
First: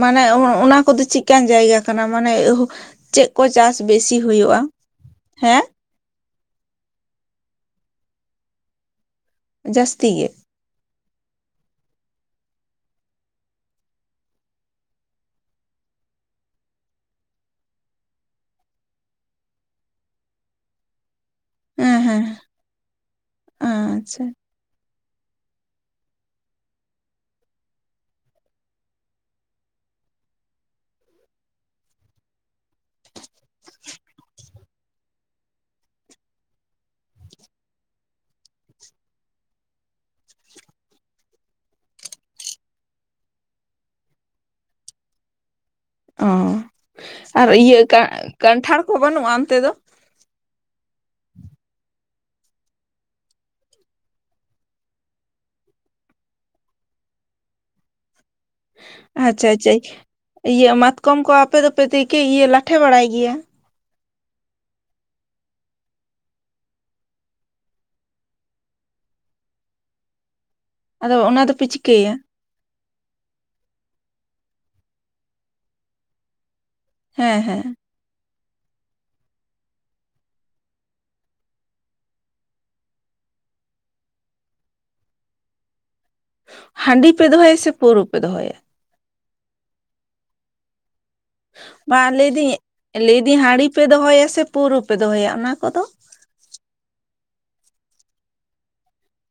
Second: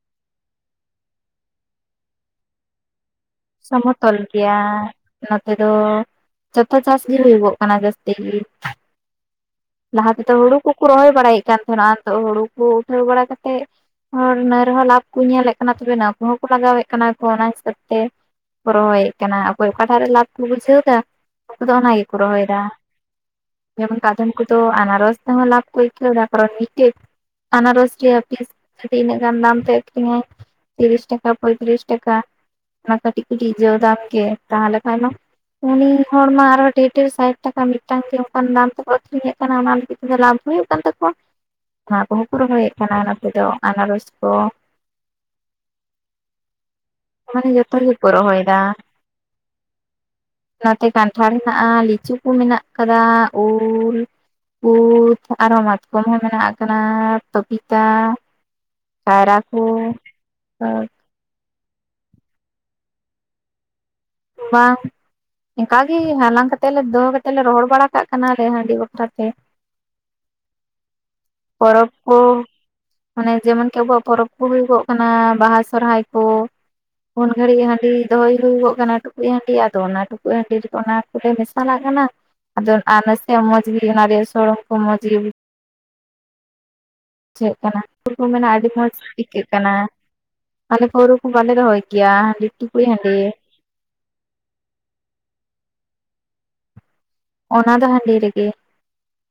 A: ᱢᱟᱱᱮ ᱚᱱᱟ ᱠᱚᱫᱚ ᱪᱤᱫᱠᱟᱱ ᱡᱟᱭᱜᱟ ᱠᱟᱱᱟ ᱢᱟᱱᱮ ᱪᱮᱫ? ᱠᱚ ᱪᱟᱥ
B: ᱥᱚᱸᱢᱚᱛᱚᱞ
A: ᱵᱮᱥᱤ
B: ᱜᱮᱭᱟ
A: ᱦᱩᱭᱩᱜᱼᱟ
B: ᱱᱚᱛᱮ
A: ᱦᱮᱸ
B: ᱫᱚ ᱾ ᱡᱚᱛᱚ ᱪᱟᱥ ᱜᱤ ᱦᱩᱭᱩᱜᱚᱜ ᱠᱟᱱᱟ ᱡᱟᱹᱥᱛᱤ ᱜᱤ
A: ᱡᱟᱹᱥᱛᱤ
B: ᱞᱟᱦᱟ
A: ᱜᱮ
B: ᱛᱮᱫᱚ ᱦᱩᱲᱩ ᱾ ᱩᱱᱠᱩᱸ ᱨᱚᱦᱚᱭ ᱵᱟᱲᱟᱭᱮᱫ ᱠᱟᱱ ᱛᱟᱦᱮᱱᱟ ᱱᱤᱛᱚ ᱦᱳᱲᱩ ᱠᱩ ᱩᱴᱷᱟᱹᱣ ᱵᱟᱲᱟ ᱠᱟᱛᱮᱜ, ᱦᱚᱲ ᱱᱟᱹᱭ ᱨᱮᱦᱚᱸ ᱞᱟᱵᱷ ᱠᱚ ᱧᱮᱞᱮᱫ ᱠᱟᱱᱟ ᱛᱚᱵᱮ ᱱᱟᱹ ᱠᱚᱦᱚᱸ ᱠᱚ ᱞᱟᱜᱟᱣᱮᱫ ᱠᱟᱱᱟ ᱠᱚ ᱚᱱᱟ ᱦᱤᱥᱟᱹᱵ ᱛᱮ, ᱠᱚ ᱨᱚᱦᱚᱭᱮᱫ ᱠᱟᱱᱟ ᱚᱠᱚᱭ ᱚᱠᱟᱴᱟᱜ ᱨᱮ ᱞᱟᱵᱷ ᱠᱚ ᱵᱩᱡᱷᱟᱹᱣ ᱫᱟ ᱩᱱᱠᱩᱫᱚ
A: ᱦᱮᱸ
B: ᱚᱱᱟ ᱜᱮᱠᱚ
A: ᱦᱮᱸ
B: ᱚᱦᱚᱭᱮᱫᱟ, ᱡᱮᱢᱚᱱ
A: ᱟᱪᱪᱷᱟ
B: ᱠᱟᱫᱚᱢ ᱠᱚᱫᱚ ᱟᱱᱟᱨᱚᱥ ᱛᱮᱦᱚᱸ ᱞᱟᱵᱷ ᱠᱚ ᱤᱠᱟᱹᱣᱫᱟ ᱠᱟᱨᱚᱱ ᱢᱤᱫᱴᱮᱡ, ᱟᱱᱟᱨᱚᱥ ᱜᱮ ᱟᱨ ᱛᱤᱥ ᱴᱤᱱᱟᱹᱜ ᱜᱟᱱ ᱫᱟᱢ ᱛᱮ ᱟᱹᱠᱷᱨᱤᱧᱼᱟ᱾ ᱛᱤᱨᱤᱥ ᱴᱟᱠᱟ ᱯᱚᱭᱛᱨᱤᱥ ᱴᱟᱠᱟ ᱚᱱᱟ ᱠᱟᱹᱴᱤᱡ ᱠᱟᱹᱴᱤᱡ ᱡᱚ ᱫᱟᱢ ᱜᱮ ᱛᱟᱦᱮ ᱞᱮᱠᱷᱟᱱ ᱦᱚᱸ, ᱩᱱᱤ ᱦᱚᱲᱢᱟ ᱟᱨᱦᱚᱸ ᱰᱮᱲ ᱰᱮᱲ ᱥᱟᱹᱭᱴ ᱴᱟᱠᱟ ᱢᱤᱫᱴᱟᱝ ᱛᱮ ᱚᱱᱠᱟᱱ ᱫᱟᱢ ᱛᱮᱠᱚ ᱟᱹᱷᱨᱤᱧᱮᱫ ᱠᱟᱱᱟ ᱚᱱᱟ ᱞᱟᱹᱜᱤᱫ ᱞᱟᱵᱷ ᱦᱩᱭᱩᱜ ᱠᱟᱱ ᱛᱟᱠᱚᱣᱟ ᱚᱱᱟ ᱠᱚᱦᱚᱸ ᱠᱚ ᱨᱚᱦᱚᱭᱮᱫ ᱠᱟᱱᱟ ᱱᱚᱛᱮ ᱫᱚ ᱟᱱᱟᱨᱚᱥ ᱠᱚ ᱾
A: ᱚ ᱟᱨ
B: ᱢᱟᱱᱮ ᱡᱚᱛᱚ
A: ᱤᱭᱟᱹ
B: ᱜᱮᱠᱚ
A: ᱠᱟᱸ
B: ᱨᱚᱦᱚᱭᱮᱫᱟ
A: ᱠᱟᱱᱴᱷᱟᱲ ᱠᱚ ᱵᱟᱹᱱᱩᱜᱼᱟ ᱚᱱᱛᱮ ᱫᱚ?
B: ᱱᱚᱛᱮ ᱠᱟᱱᱴᱷᱟᱲ ᱦᱮᱱᱟᱜᱼᱟ ᱞᱤᱪᱩ ᱠᱚ ᱢᱮᱱᱟᱜ ᱟᱠᱟᱫᱟ ᱩᱞ, ᱩᱞ ᱟᱨᱚᱸ ᱢᱟᱛᱠᱚᱢ ᱦᱚᱸ ᱢᱮᱱᱟᱜ ᱟᱠᱟᱫᱟ ᱯᱟᱯᱤᱛᱟ, ᱠᱟᱭᱨᱟ
A: ᱟᱪᱪᱷᱟ
B: ᱠᱚ
A: ᱟᱪᱪᱷᱟ ᱤᱭᱟᱹ ᱢᱟᱛᱠᱚᱢ ᱠᱚ ᱟᱯᱮ ᱫᱚᱯᱮ ᱛᱮᱠᱮ ᱤᱭᱟᱹ ᱞᱟᱴᱷᱮ ᱵᱟᱲᱟᱭ ᱜᱮᱭᱟ?
B: ᱵᱟᱝ ᱾ ᱮᱱᱠᱟᱹᱜ ᱜᱮ ᱦᱟᱞᱟᱝ ᱠᱟᱛᱮ ᱞᱮ ᱫᱚᱦᱚ ᱠᱟᱛᱮ ᱞᱮ ᱨᱚᱦᱚᱲ ᱵᱟᱲᱟ ᱠᱟᱜ ᱠᱟᱱᱟᱞ ᱦᱟᱺᱰᱤ ᱵᱟᱠᱷᱨᱟ ᱛᱮ ᱾
A: ᱟᱫᱚ ᱚᱱᱟ ᱫᱚᱯᱮ
B: ᱯᱚᱨᱚᱵᱽ
A: ᱪᱤᱠᱟᱹᱭᱟ
B: ᱠᱚ ᱢᱟᱱᱮ ᱡᱮᱢᱚᱱ ᱠᱤ ᱟᱵᱚᱣᱟᱜ ᱯᱚᱨᱚᱵᱽ ᱠᱚ ᱦᱩᱭᱩᱜᱚᱸᱜ ᱠᱟᱱᱟ ᱵᱟᱦᱟ ᱥᱚᱦᱚᱨᱟᱭ ᱠᱚ ᱾ ᱩᱱ
A: ᱦᱮᱸ
B: ᱜᱷᱟᱹᱲᱤᱡ
A: ᱦᱮᱸ
B: ᱦᱟᱺᱰᱤ ᱫᱚᱦᱚᱭ ᱦᱩᱭᱩᱜᱚᱸᱜ ᱠᱟᱱᱟ ᱾ ᱴᱩᱸᱠᱩᱡ ᱦᱟᱺᱰᱤ ᱟᱫᱚ ᱚᱱᱟ ᱴᱩᱸᱠᱩᱡ ᱦᱟᱺᱰᱤ ᱨᱮᱫᱚ ᱚᱱᱟ ᱠᱚᱞᱮ ᱢᱮᱥᱟᱞᱟᱜ ᱠᱟᱱᱟ ᱾ ᱟᱫᱚ ᱟ ᱱᱟᱥᱮᱭᱟᱜ ᱢᱚᱸᱡᱽ ᱜᱮ ᱚᱱᱟ ᱨᱮᱱᱟᱜ ᱥᱚᱸᱲᱚᱢ ᱠᱚ ᱢᱚᱸᱡᱽ ᱜᱤ ᱵᱩᱡᱟᱹᱜᱼᱟ ᱾
A: ᱦᱟᱺᱰᱤ, ᱯᱮ
B: ᱵᱩᱡᱷᱟᱹᱜ
A: ᱫᱚᱦᱚᱭᱟ ᱥᱮ
B: ᱠᱟᱱᱟ
A: ᱯᱟᱹᱣᱨᱟᱹ
B: ᱩᱱᱠᱩ
A: ᱯᱮ
B: ᱠᱚ ᱢᱮᱱᱟ
A: ᱫᱚᱦᱚᱭᱟ
B: ᱟᱹᱰᱤ ᱢᱚᱸᱡᱽ ᱟᱹᱠᱟᱹᱜ ᱠᱟᱱᱟ ᱾ ᱟᱞᱮ ᱯᱟᱹᱣᱨᱟ ᱠᱚ ᱵᱟᱞᱮ ᱫᱚᱦᱚᱭ ᱜᱮᱭᱟ
A: ᱵᱟᱝ
B: ᱦᱟᱺᱰᱤ
A: ᱞᱟᱹᱭᱫᱟᱹᱧ
B: ᱴᱩᱠᱩᱡ ᱦᱟᱺᱰᱤ ᱾
A: ᱞᱟᱹᱭᱫᱟᱹᱧ ᱦᱟᱺᱰᱤ ᱯᱮ ᱫᱚᱦᱚᱭᱟ ᱥᱮ ᱯᱩᱹᱣᱟᱨᱳ ᱯᱮ ᱫᱚᱦᱚᱭᱟ ᱚᱱᱟ ᱠᱚ ᱫᱚ?
B: ᱚᱱᱟ ᱫᱚ ᱦᱟᱺᱰᱤ ᱨᱤᱜᱤ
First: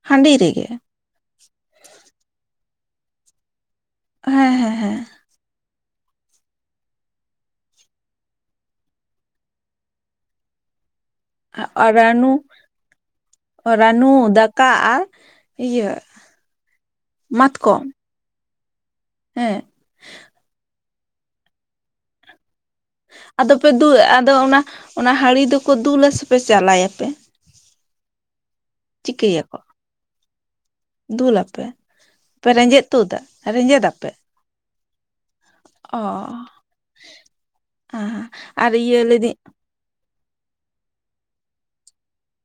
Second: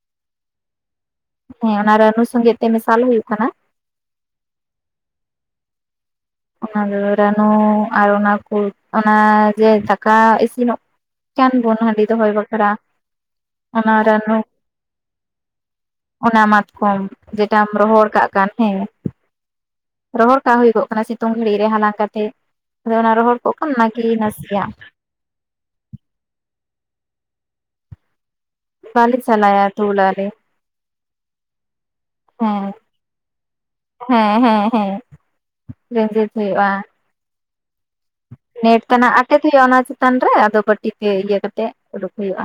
A: ᱦᱟᱺᱰᱤ ᱨᱮᱜᱮ
B: ᱦᱮᱸ ᱚᱱᱟ ᱨᱟᱹᱱᱩ ᱥᱚᱝᱜᱮ ᱛᱮ ᱢᱮᱥᱟᱞ ᱦᱩᱭᱩᱜ ᱠᱟᱱᱟ
A: ᱦᱮᱸ ᱦᱮᱸ ᱦᱮᱸ
B: ᱚᱱᱟᱫᱚ ᱨᱟᱹᱱᱩ ᱟᱨ ᱚᱱᱟ ᱠᱚ ᱚᱱᱟ ᱡᱮ ᱫᱟᱠᱟ ᱤᱥᱤᱱᱚᱜ ᱠᱮᱱ ᱵᱳᱱ ᱦᱟᱺᱰᱤ ᱫᱚᱦᱚᱭ ᱵᱟᱠᱷᱨᱟ
A: ᱨᱟᱹᱱᱩ ᱫᱟᱠᱟ ᱟᱨ ᱤᱭᱟᱹ
B: ᱚᱱᱟ ᱢᱟᱛᱠᱚᱢ ᱡᱮᱴᱟᱢ
A: ᱢᱟᱛᱠᱚᱢ
B: ᱨᱚᱦᱚᱲ ᱠᱟᱜ ᱠᱟᱱ ᱦᱮᱸ
A: ᱦᱮᱸ
B: ᱨᱚᱦᱚᱲ ᱠᱟᱜ ᱦᱩᱭᱩᱜᱚᱜ ᱠᱟᱱᱟ ᱥᱤᱛᱩᱝ ᱜᱷᱟᱹᱲᱤᱡ ᱨᱮ ᱦᱟᱸᱞᱟᱝ ᱠᱟᱛᱮᱫ ᱟᱫᱚ ᱚᱱᱟ ᱨᱚᱦᱚᱲ ᱠᱚ
A: ᱟᱫᱚ ᱯᱮ
B: ᱠᱟᱱ
A: ᱫᱩ
B: ᱱᱟᱠᱤ
A: ᱟᱫᱚ ᱚᱱᱟ
B: ᱱᱟᱥᱮᱭᱟᱜ
A: ᱚᱱᱟ ᱦᱟᱹᱲᱤ ᱫᱚᱠᱚ ᱫᱩᱞᱟ ᱟᱥᱮ ᱯᱮ ᱪᱟᱞᱟᱭᱟ ᱯᱮ
B: ᱵᱟᱞᱤ
A: ᱪᱤᱠᱟᱹᱭᱟᱠᱚ
B: ᱪᱟᱞᱟᱭᱟ ᱫᱩᱞ ᱟᱞᱮ
A: ᱫᱩᱞᱟᱯᱮ ᱨᱮᱸᱡᱮᱫ ᱛᱩᱫᱟᱹ ᱮᱸᱡᱮᱫ ᱟᱯᱮ
B: ᱦᱮᱸ ᱦᱮᱸ ᱦᱮᱸ ᱨᱮᱸᱡᱮᱫᱽ ᱦᱩᱭᱩᱜ-ᱟ
A: ᱚ ᱟᱨ ᱤᱭᱟᱹ
B: ᱛᱮᱱᱟᱜ
A: ᱞᱟ. ᱭᱫᱤ
B: ᱟᱴᱮᱫ ᱦᱩᱭᱩᱜᱼᱟ ᱚᱱᱟ ᱪᱮᱛᱟᱱ ᱨᱮ ᱟᱫᱚ ᱵᱟᱴᱤ ᱛᱮ ᱤᱭᱟᱹ ᱠᱟᱛᱮᱫ ᱩᱰᱩᱠ ᱦᱩᱭᱩᱜ-ᱟ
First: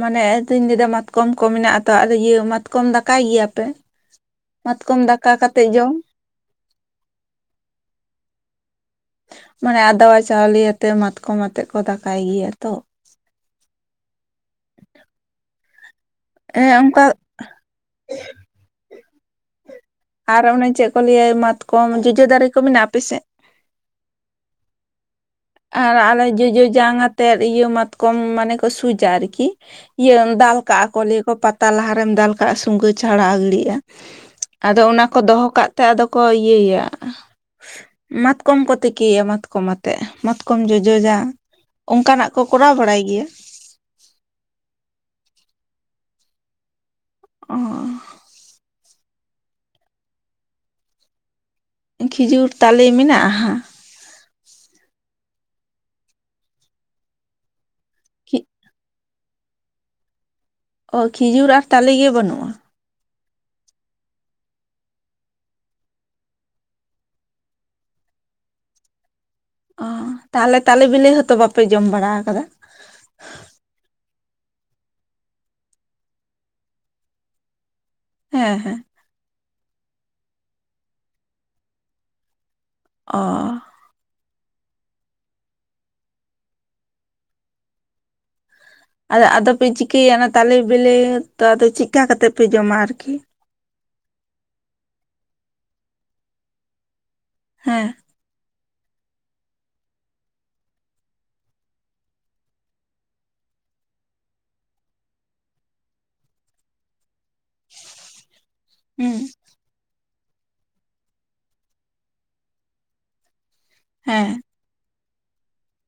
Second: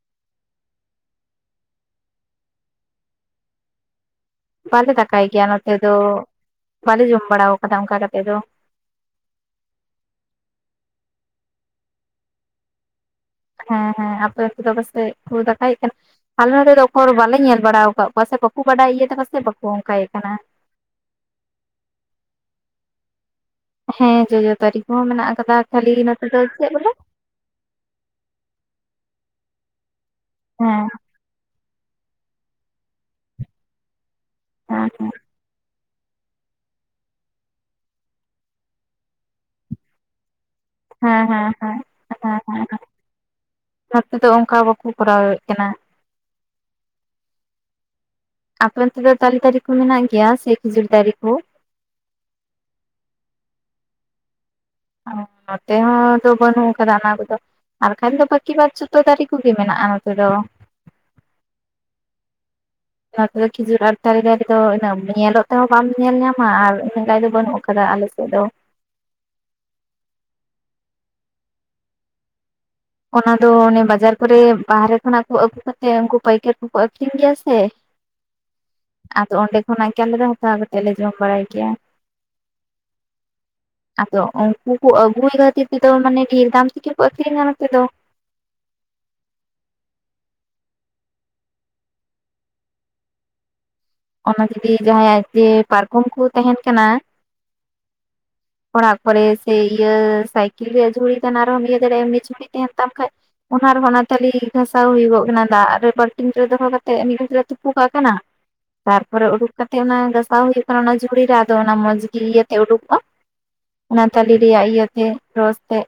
A: ᱢᱟᱱᱮ ᱟᱫᱚᱧ ᱞᱟᱹᱭᱫᱟ ᱢᱟᱛᱠᱚᱢ ᱠᱚ ᱢᱮᱱᱟᱜ ᱟᱛᱚ ᱤᱭᱟᱹ ᱢᱟᱛᱠᱚᱢ ᱫᱟᱠᱟᱭ ᱜᱮᱭᱟ ᱯᱮ
B: ᱵᱟᱞᱮ ᱫᱟᱠᱟᱭ ᱜᱮᱭᱟ ᱱᱚᱛᱮ ᱫᱚ ᱵᱟᱞᱮ ᱡᱚᱢ ᱵᱟᱲᱟ ᱟᱠᱟᱫᱟ ᱚᱱᱠᱟ ᱠᱟᱛᱮᱫ ᱫᱚ
A: ᱢᱟᱱᱮ ᱟᱫᱣᱟ ᱪᱟᱣᱞᱮ ᱟᱛᱮ ᱢᱟᱛᱠᱚᱢ ᱟᱛᱮᱜ ᱠᱚ ᱫᱟᱠᱟᱭ ᱜᱮᱭᱟ ᱛᱚ
B: ᱦᱮᱸ ᱦᱮᱸ ᱟᱯᱚᱨᱮ ᱫᱚ ᱯᱟᱥᱮᱡ ᱠᱚ ᱫᱟᱠᱟᱭᱮᱫ ᱠᱟᱱᱟ ᱟᱞᱮ ᱱᱚᱰᱮ
A: ᱦᱮᱸ
B: ᱫᱚ
A: ᱚᱱᱠᱟ
B: ᱚᱠᱚᱭ ᱵᱟᱞᱮ ᱧᱮᱞ ᱵᱟᱲᱟ ᱟᱠᱟᱫ ᱠᱚᱣᱟ ᱥᱮ ᱵᱟᱠᱚ ᱵᱟᱰᱟᱭ ᱤᱭᱟᱹ ᱥᱮᱫᱟ ᱠᱚ ᱥᱮ ᱵᱟᱠᱚ ᱚᱱᱠᱟᱭ ᱠᱟᱱᱟ
A: ᱟᱨ ᱚᱱᱮ ᱪᱮᱫ ᱠᱚ ᱞᱟᱹᱭᱟ ᱢᱟᱛᱠᱚᱢ ᱡᱚᱡᱚ ᱫᱟᱨᱮ ᱠᱚ ᱢᱮᱱᱟᱜ-ᱟ ᱟᱯᱮ ᱥᱮᱫ
B: ᱦᱮᱸ ᱡᱚᱡᱚ ᱫᱟᱨᱮ ᱠᱚᱦᱚᱸ ᱢᱮᱱᱟᱜ ᱟᱠᱟᱫᱟ ᱠᱷᱟᱹᱞᱤ
A: ᱟᱨ ᱟᱞᱮ
B: ᱱᱚᱛᱮ ᱫᱚ
A: ᱡᱚᱡᱚ
B: ᱪᱮᱫ ᱵᱚᱞᱮ
A: ᱡᱟᱝ ᱟᱛᱮ ᱤᱭᱟᱹ ᱢᱟᱛᱠᱚᱢ ᱢᱟᱱᱮ ᱠᱚ ᱥᱩᱡᱟ ᱟᱨᱠᱤ ᱤᱭᱟᱹ ᱫᱟᱞ ᱠᱟᱜ-ᱟ
B: ᱦᱮᱸ
A: ᱠᱚ ᱞᱟᱹᱭ ᱠᱚ ᱯᱟᱛ ᱛᱟ ᱞᱟᱦᱟᱨᱮᱢ ᱫᱟᱞ ᱠᱟᱜ-ᱟ ᱥᱩᱜᱟᱹ ᱪᱷᱟᱲᱟ ᱜᱤᱲᱤᱜ-ᱟ ᱟᱫᱚ
B: ᱦᱮᱸ
A: ᱚᱱᱟ ᱠᱚ ᱫᱚᱦᱚ ᱠᱟᱜ ᱛᱮ ᱟᱫᱚ ᱠᱚ ᱤᱭᱟᱹᱭᱟ ᱢᱟᱛᱠᱚᱢ ᱠᱚ ᱛᱤᱠᱤᱭᱟ ᱢᱟᱛᱠᱚᱢ ᱟᱛᱮᱜ ᱠᱚᱢ ᱡᱚᱡᱚ
B: ᱦᱮᱸ
A: ᱡᱟᱝ
B: ᱦᱮᱸ ᱦᱮᱸ ᱦᱮᱸ
A: ᱚᱱᱠᱟᱱᱟᱜ ᱠᱚ
B: ᱦᱮᱸ
A: ᱠᱚᱨᱟᱣ
B: ᱦᱮᱸ
A: ᱵᱟᱲᱟᱭ ᱜᱮᱭᱟ
B: ᱱᱚᱛᱮ ᱛᱚ ᱚᱱᱠᱟ ᱵᱟᱠᱚ ᱠᱚᱨᱟᱣᱮᱫ ᱠᱟᱱᱟ
A: ᱚ
B: ᱟᱯᱮ ᱚᱱᱛᱮ ᱫᱚ ᱛᱟᱞᱮ ᱫᱟᱨᱮ ᱠᱚ ᱢᱮᱱᱟᱜ ᱜᱮᱭᱟ ᱥᱮ ᱠᱷᱤᱡᱩᱨ ᱫᱟᱨᱮ ᱠᱚ
A: ᱠᱷᱤᱡᱩᱨ ᱛᱟᱞᱮ ᱢᱮᱱᱟᱜ-ᱟ ᱦᱟᱸᱜ
B: ᱱᱚᱛᱮ ᱦᱚᱸ ᱫᱚ ᱵᱟᱹᱱᱩᱜ ᱟᱠᱟᱫᱟ ᱚᱱᱟ ᱠᱚᱫᱚ ᱟᱨᱠᱷᱟᱱ ᱫᱚ ᱵᱟᱠᱤ ᱵᱟᱫᱽ ᱡᱚᱛᱚ ᱫᱟᱨᱮ ᱠᱚᱜᱮ ᱢᱮᱱᱟᱜ-ᱟ ᱱᱚᱛᱮ ᱫᱚ
A: ᱚ ᱠᱷᱤᱡᱩᱨ ᱟᱨ ᱛᱟᱞᱮ ᱜᱮ ᱵᱟᱹᱱᱩᱜ-ᱟ
B: ᱚᱱᱟ ᱠᱚ ᱫᱚ ᱠᱷᱤᱡᱩᱨ ᱟᱨ ᱛᱟᱞᱮ ᱫᱟᱨᱮ ᱩᱱᱟᱹᱜ ᱧᱮᱞᱚᱜ ᱛᱮᱦᱚᱸ ᱵᱟᱢ ᱧᱮᱞ ᱧᱟᱢᱟ ᱟᱨ ᱮ ᱞᱟᱱ ᱫᱚ ᱵᱟᱹᱱᱩᱜ ᱟᱠᱟᱫᱟ ᱚᱱᱟ ᱟᱞᱮᱥᱮᱫ ᱫᱚ
A: ᱚ ᱛᱟᱦᱚᱞᱮ ᱛᱟᱞᱮ ᱵᱤᱞᱤ ᱦᱚᱸᱛᱚ ᱵᱟᱯᱮ ᱡᱚᱢ ᱵᱟᱲᱟ ᱟᱠᱟᱫᱟ
B: ᱚᱱᱟ ᱫᱚ ᱚᱱᱮ ᱵᱟᱡᱟᱨ ᱠᱚᱨᱮ ᱵᱟᱦᱨᱮ ᱠᱷᱚᱱᱟᱜ ᱠᱚ ᱟᱹᱜᱩ ᱠᱟᱛᱮᱜ ᱩᱱᱠᱩ ᱯᱟᱹᱭᱠᱟᱹᱨ ᱠᱚᱠᱚ ᱟᱹᱠᱷᱨᱤᱧ ᱜᱮᱭᱟ ᱥᱮ [inaudible]
A: ᱦᱮᱸ ᱦᱮᱸ
B: ᱟᱫᱚ ᱚᱸᱰᱮ ᱠᱷᱚᱱᱟᱜ ᱜᱮ ᱟᱞᱮ ᱫᱚ ᱦᱟᱛᱟᱣ ᱠᱟᱛᱮᱫ ᱞᱮ ᱡᱚᱢ ᱵᱟᱲᱟᱭ ᱠᱮᱭᱟ
A: ᱚ
B: ᱟᱫᱚ ᱩᱱᱠᱩ ᱠᱚ ᱟᱹᱜᱩᱭ ᱠᱷᱟᱹᱛᱤᱨ ᱛᱮᱫᱚ, ᱢᱟᱱᱮ ᱰᱷᱮᱨ ᱫᱟᱢ ᱛᱮᱜᱮ ᱠᱚ ᱟᱹᱠᱷᱨᱤᱧᱟ ᱱᱚᱛᱮ ᱫᱚ ᱾
A: ᱟᱫᱚ ᱟᱫᱚᱯᱮ ᱪᱤᱠᱟᱹᱭᱟ ᱚᱱᱟ ᱛᱟᱞᱮ ᱵᱮᱞᱮ, ᱛᱚ ᱟᱫᱚ ᱪᱮᱫᱠᱟ ᱠᱟᱛᱮᱫ ᱯᱮ ᱡᱚᱢᱟ ᱟᱨᱠᱤ?
B: ᱚᱱᱟ ᱡᱩᱫᱤ ᱡᱟᱦᱟᱸᱭᱟᱜ ᱡᱮ ᱯᱟᱨᱠᱚᱢ ᱠᱚ ᱛᱟᱦᱮᱱ ᱠᱟᱱᱟ ᱾
A: ᱦᱮᱸ᱾
B: [inaudible] ᱚᱲᱟᱜ ᱠᱚᱨᱮ ᱥᱮ ᱤᱭᱟᱹ, ᱥᱟᱭᱠᱮᱞ ᱨᱮᱭᱟᱜ ᱡᱷᱩᱲᱤ ᱛᱟᱦᱮᱱᱟ ᱟᱨᱦᱚᱸ ᱤᱭᱟᱹ ᱫᱟᱲᱮᱼᱟ ᱮᱢ ᱢᱤᱫ ᱡᱷᱩᱲᱤ ᱛᱟᱦᱮᱱ ᱛᱟᱢ ᱠᱷᱟᱡ ᱚᱱᱟ ᱨᱮᱦᱚᱸ ᱚᱱᱟ ᱛᱟᱞᱤ ᱜᱷᱟᱥᱟᱣ ᱦᱩᱭᱩᱜᱚᱜ ᱠᱟᱱᱟ᱾ ᱫᱟᱜ ᱨᱮ ᱵᱟᱞᱴᱤᱱ ᱨᱮ ᱫᱚᱦᱚ ᱠᱟᱛᱮᱜ ᱢᱤᱫ ᱜᱷᱟᱨᱮ ᱛᱩᱯᱩ ᱠᱟᱜ ᱠᱟᱱᱟ᱾
A: ᱦᱩᱸ
B: ᱛᱟᱨᱯᱚᱨᱮ ᱩᱰᱩᱠ ᱠᱟᱛᱮ, ᱚᱱᱟ ᱜᱟᱥᱟᱣ ᱦᱩᱭᱩᱜ ᱠᱟᱱᱟ ᱚᱱᱟ ᱡᱷᱩᱲᱤ ᱨᱮ ᱟᱫᱚ ᱚᱱᱟ ᱢᱚᱸᱡᱽ ᱜᱮ ᱤᱭᱟᱹᱛᱮ ᱩᱰᱩᱠᱚᱜ-ᱟ᱾ ᱚᱱᱟ
A: ᱦᱮᱸ
B: ᱛᱟᱞᱮ ᱨᱮᱭᱟᱜ ᱤᱭᱟᱹᱛᱮ ᱨᱚᱥ ᱛᱮ,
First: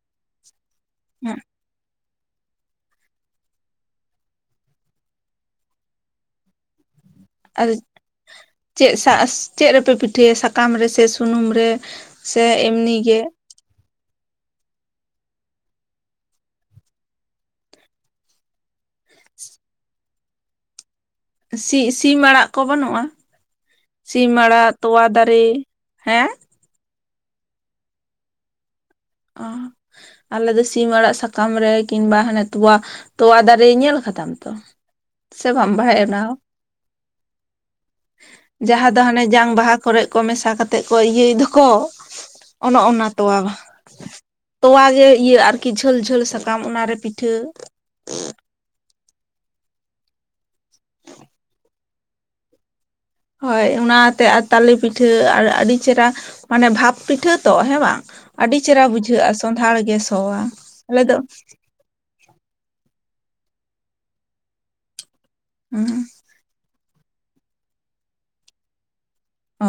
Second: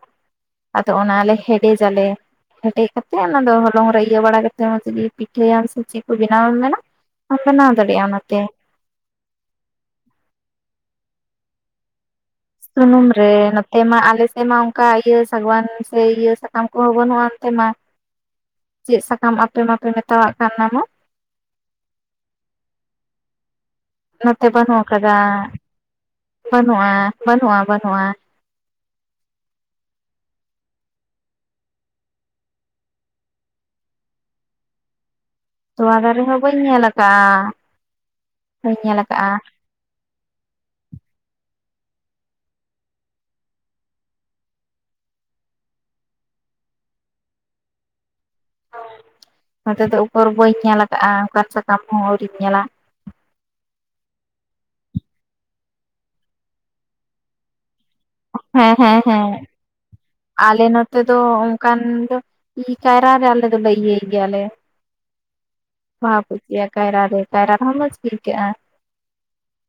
B: ᱟᱫᱚ ᱚᱱᱟᱞᱮ
A: ᱦᱮᱸ
B: ᱦᱮᱰᱮᱡᱟᱞᱮ ᱾ ᱦᱮᱰᱮᱡ ᱠᱟᱛᱮᱫ ᱚᱱᱟ ᱫᱚ ᱦᱚᱞᱚᱝ ᱨᱮ ᱤᱭᱟᱹ ᱵᱟᱲᱟ ᱠᱟᱛᱮᱫ, ᱢᱚᱪᱜᱮ ᱯᱤᱴᱷᱟᱹᱭᱟᱢ ᱥᱮ ᱪᱮᱫ ᱠᱚ ᱵᱮᱱᱟᱣ ᱟᱢ ᱢᱮᱱᱟ ᱾
A: ᱟᱨ ᱪᱮᱫ ᱪᱮᱫ ᱨᱮᱯᱮ ᱯᱤᱴᱷᱟᱹᱭᱟ, ᱥᱟᱠᱟᱢ ᱨᱮᱥᱮ ᱥᱩᱱᱩᱢ ᱨᱮ? ᱥᱮ ᱮᱢᱱᱤ
B: ᱥᱩᱱᱩᱢ
A: ᱜᱮ
B: ᱨᱮ ᱾ ᱚᱱᱛᱮ ᱢᱟ ᱟᱞᱮᱥᱮᱫ ᱢᱟ ᱚᱱᱠᱟ, ᱤᱭᱟᱹ ᱥᱟᱜᱣᱟᱱ ᱥᱮ ᱤᱭᱟᱹ ᱥᱟᱠᱟᱢ ᱠᱚᱦᱚᱸ ᱵᱟᱹᱱᱩᱜ-ᱟ ᱱᱚᱛᱮ ᱢᱟ ᱾ ᱪᱮᱫ ᱥᱟᱠᱟᱢ ᱟᱯᱮ ᱢᱟᱯᱮ ᱢᱮᱛᱟᱣᱟᱜ ᱠᱟᱱ ᱚᱱᱟ ᱢᱟ?
A: ᱥᱤ ᱥᱤᱢ ᱟᱲᱟᱜ ᱠᱚ ᱵᱟᱹᱱᱩᱜ-ᱟ, ᱥᱤᱢ
B: ᱱᱚᱛᱮ
A: ᱟᱲᱟᱜ
B: ᱵᱟᱹᱱᱩᱜ
A: ᱛᱚᱣᱟ
B: ᱟᱠᱟᱫᱟ
A: ᱫᱟᱨᱮ ᱦᱮᱸ᱾
B: ᱵᱟᱹᱱᱩᱜᱼᱟ, ᱵᱟᱹᱱᱩᱜ-ᱟ, ᱵᱟᱹᱱᱩᱜ-ᱟ᱾
A: ᱚ᱾ ᱟᱞᱮ ᱫᱚ ᱥᱤᱢ ᱟᱲᱟᱜ ᱥᱟᱠᱟᱢ ᱨᱮ, ᱠᱤᱢᱵᱟ ᱦᱟᱱᱮ ᱛᱚᱣᱟ ᱛᱚᱣᱟ ᱫᱟᱨᱮ ᱧᱮᱞ ᱠᱟᱫᱟᱢ ᱛᱚ᱾
B: [inaudible]
A: ᱥᱮ ᱵᱟᱢ
B: ᱛᱚᱣᱟ
A: ᱵᱟᱲᱟᱭᱟ ᱚᱱᱟ
B: ᱫᱟᱨᱮ ᱦᱚᱸ ᱵᱟᱹᱧ ᱧᱮᱞ ᱟᱠᱟᱫ-ᱟ? ᱵᱟᱹᱧ
A: ᱡᱟᱦᱟᱸ
B: ᱧᱮᱞ
A: ᱫᱚ ᱦᱟᱱᱮ
B: ᱟᱠᱟᱫ-ᱟ?
A: ᱡᱟᱝ ᱵᱟᱦᱟ ᱠᱚᱨᱮᱜ ᱠᱚ ᱢᱮᱥᱟ ᱠᱟᱛᱮᱫ ᱠᱚ ᱤᱭᱟᱹᱭ ᱫᱚᱠᱚ, ᱚᱱᱚ ᱚᱱᱟ ᱛᱚᱣᱟ ᱛᱚᱣᱟ ᱜᱮ ᱤᱭᱟᱹ ᱟᱨᱠᱤ ᱡᱷᱟᱹᱞ ᱡᱷᱟᱹᱞ ᱥᱟᱠᱟᱢ ᱚᱱᱟᱨᱮ ᱯᱤᱴᱷᱟᱹ ᱾
B: ᱱᱚᱛᱮ ᱫᱚ ᱩᱠᱚᱨ ᱵᱟᱹᱧ ᱧᱮᱞ ᱟᱠᱟᱜᱼᱟ, ᱚᱠᱟᱱ ᱥᱟᱠᱟᱢ ᱦᱚᱸ ᱟᱹᱣᱨᱤᱧ ᱧᱮᱞᱟ᱾
A: ᱦᱳᱭ ᱚᱱᱟᱛᱮ ᱟᱨ ᱛᱟᱞᱮ ᱯᱤᱴᱷᱟᱹ ᱟᱨ ᱟᱹᱰᱤ ᱪᱮᱦᱨᱟ, ᱢᱟᱱᱮ ᱵᱷᱟᱵᱽ ᱯᱤᱴᱷᱟᱹ ᱛᱚ ᱦᱮᱸ ᱵᱟᱝ? ᱟᱹᱰᱤ
B: ᱦᱮᱸ
A: ᱪᱮᱦᱨᱟ
B: ᱦᱮᱸ ᱦᱮᱸ
A: ᱵᱩᱡᱷᱟᱹᱜᱼᱟ, ᱥᱚᱸᱫᱷᱟᱲ ᱜᱮ ᱥᱚᱣᱟ ᱾ ᱟᱞᱮ ᱫᱚ
B: ᱠᱟᱱ ᱫᱚ ᱤ ᱠᱟᱭᱨᱟ ᱨᱮ ᱟᱞᱮ ᱫᱚᱞᱮ ᱤᱭᱟᱹᱭ ᱜᱮᱭᱟᱞᱮ, ᱵᱷᱟᱵᱽ ᱤᱭᱟᱹ ᱠᱟᱭᱨᱟ ᱨᱮ, ᱠᱟᱭᱨᱟ ᱨᱮᱦᱚᱸ ᱢᱚᱡᱽ ᱜᱮ ᱤᱭᱠᱮᱜᱼᱟ᱾
A: ᱚ ᱾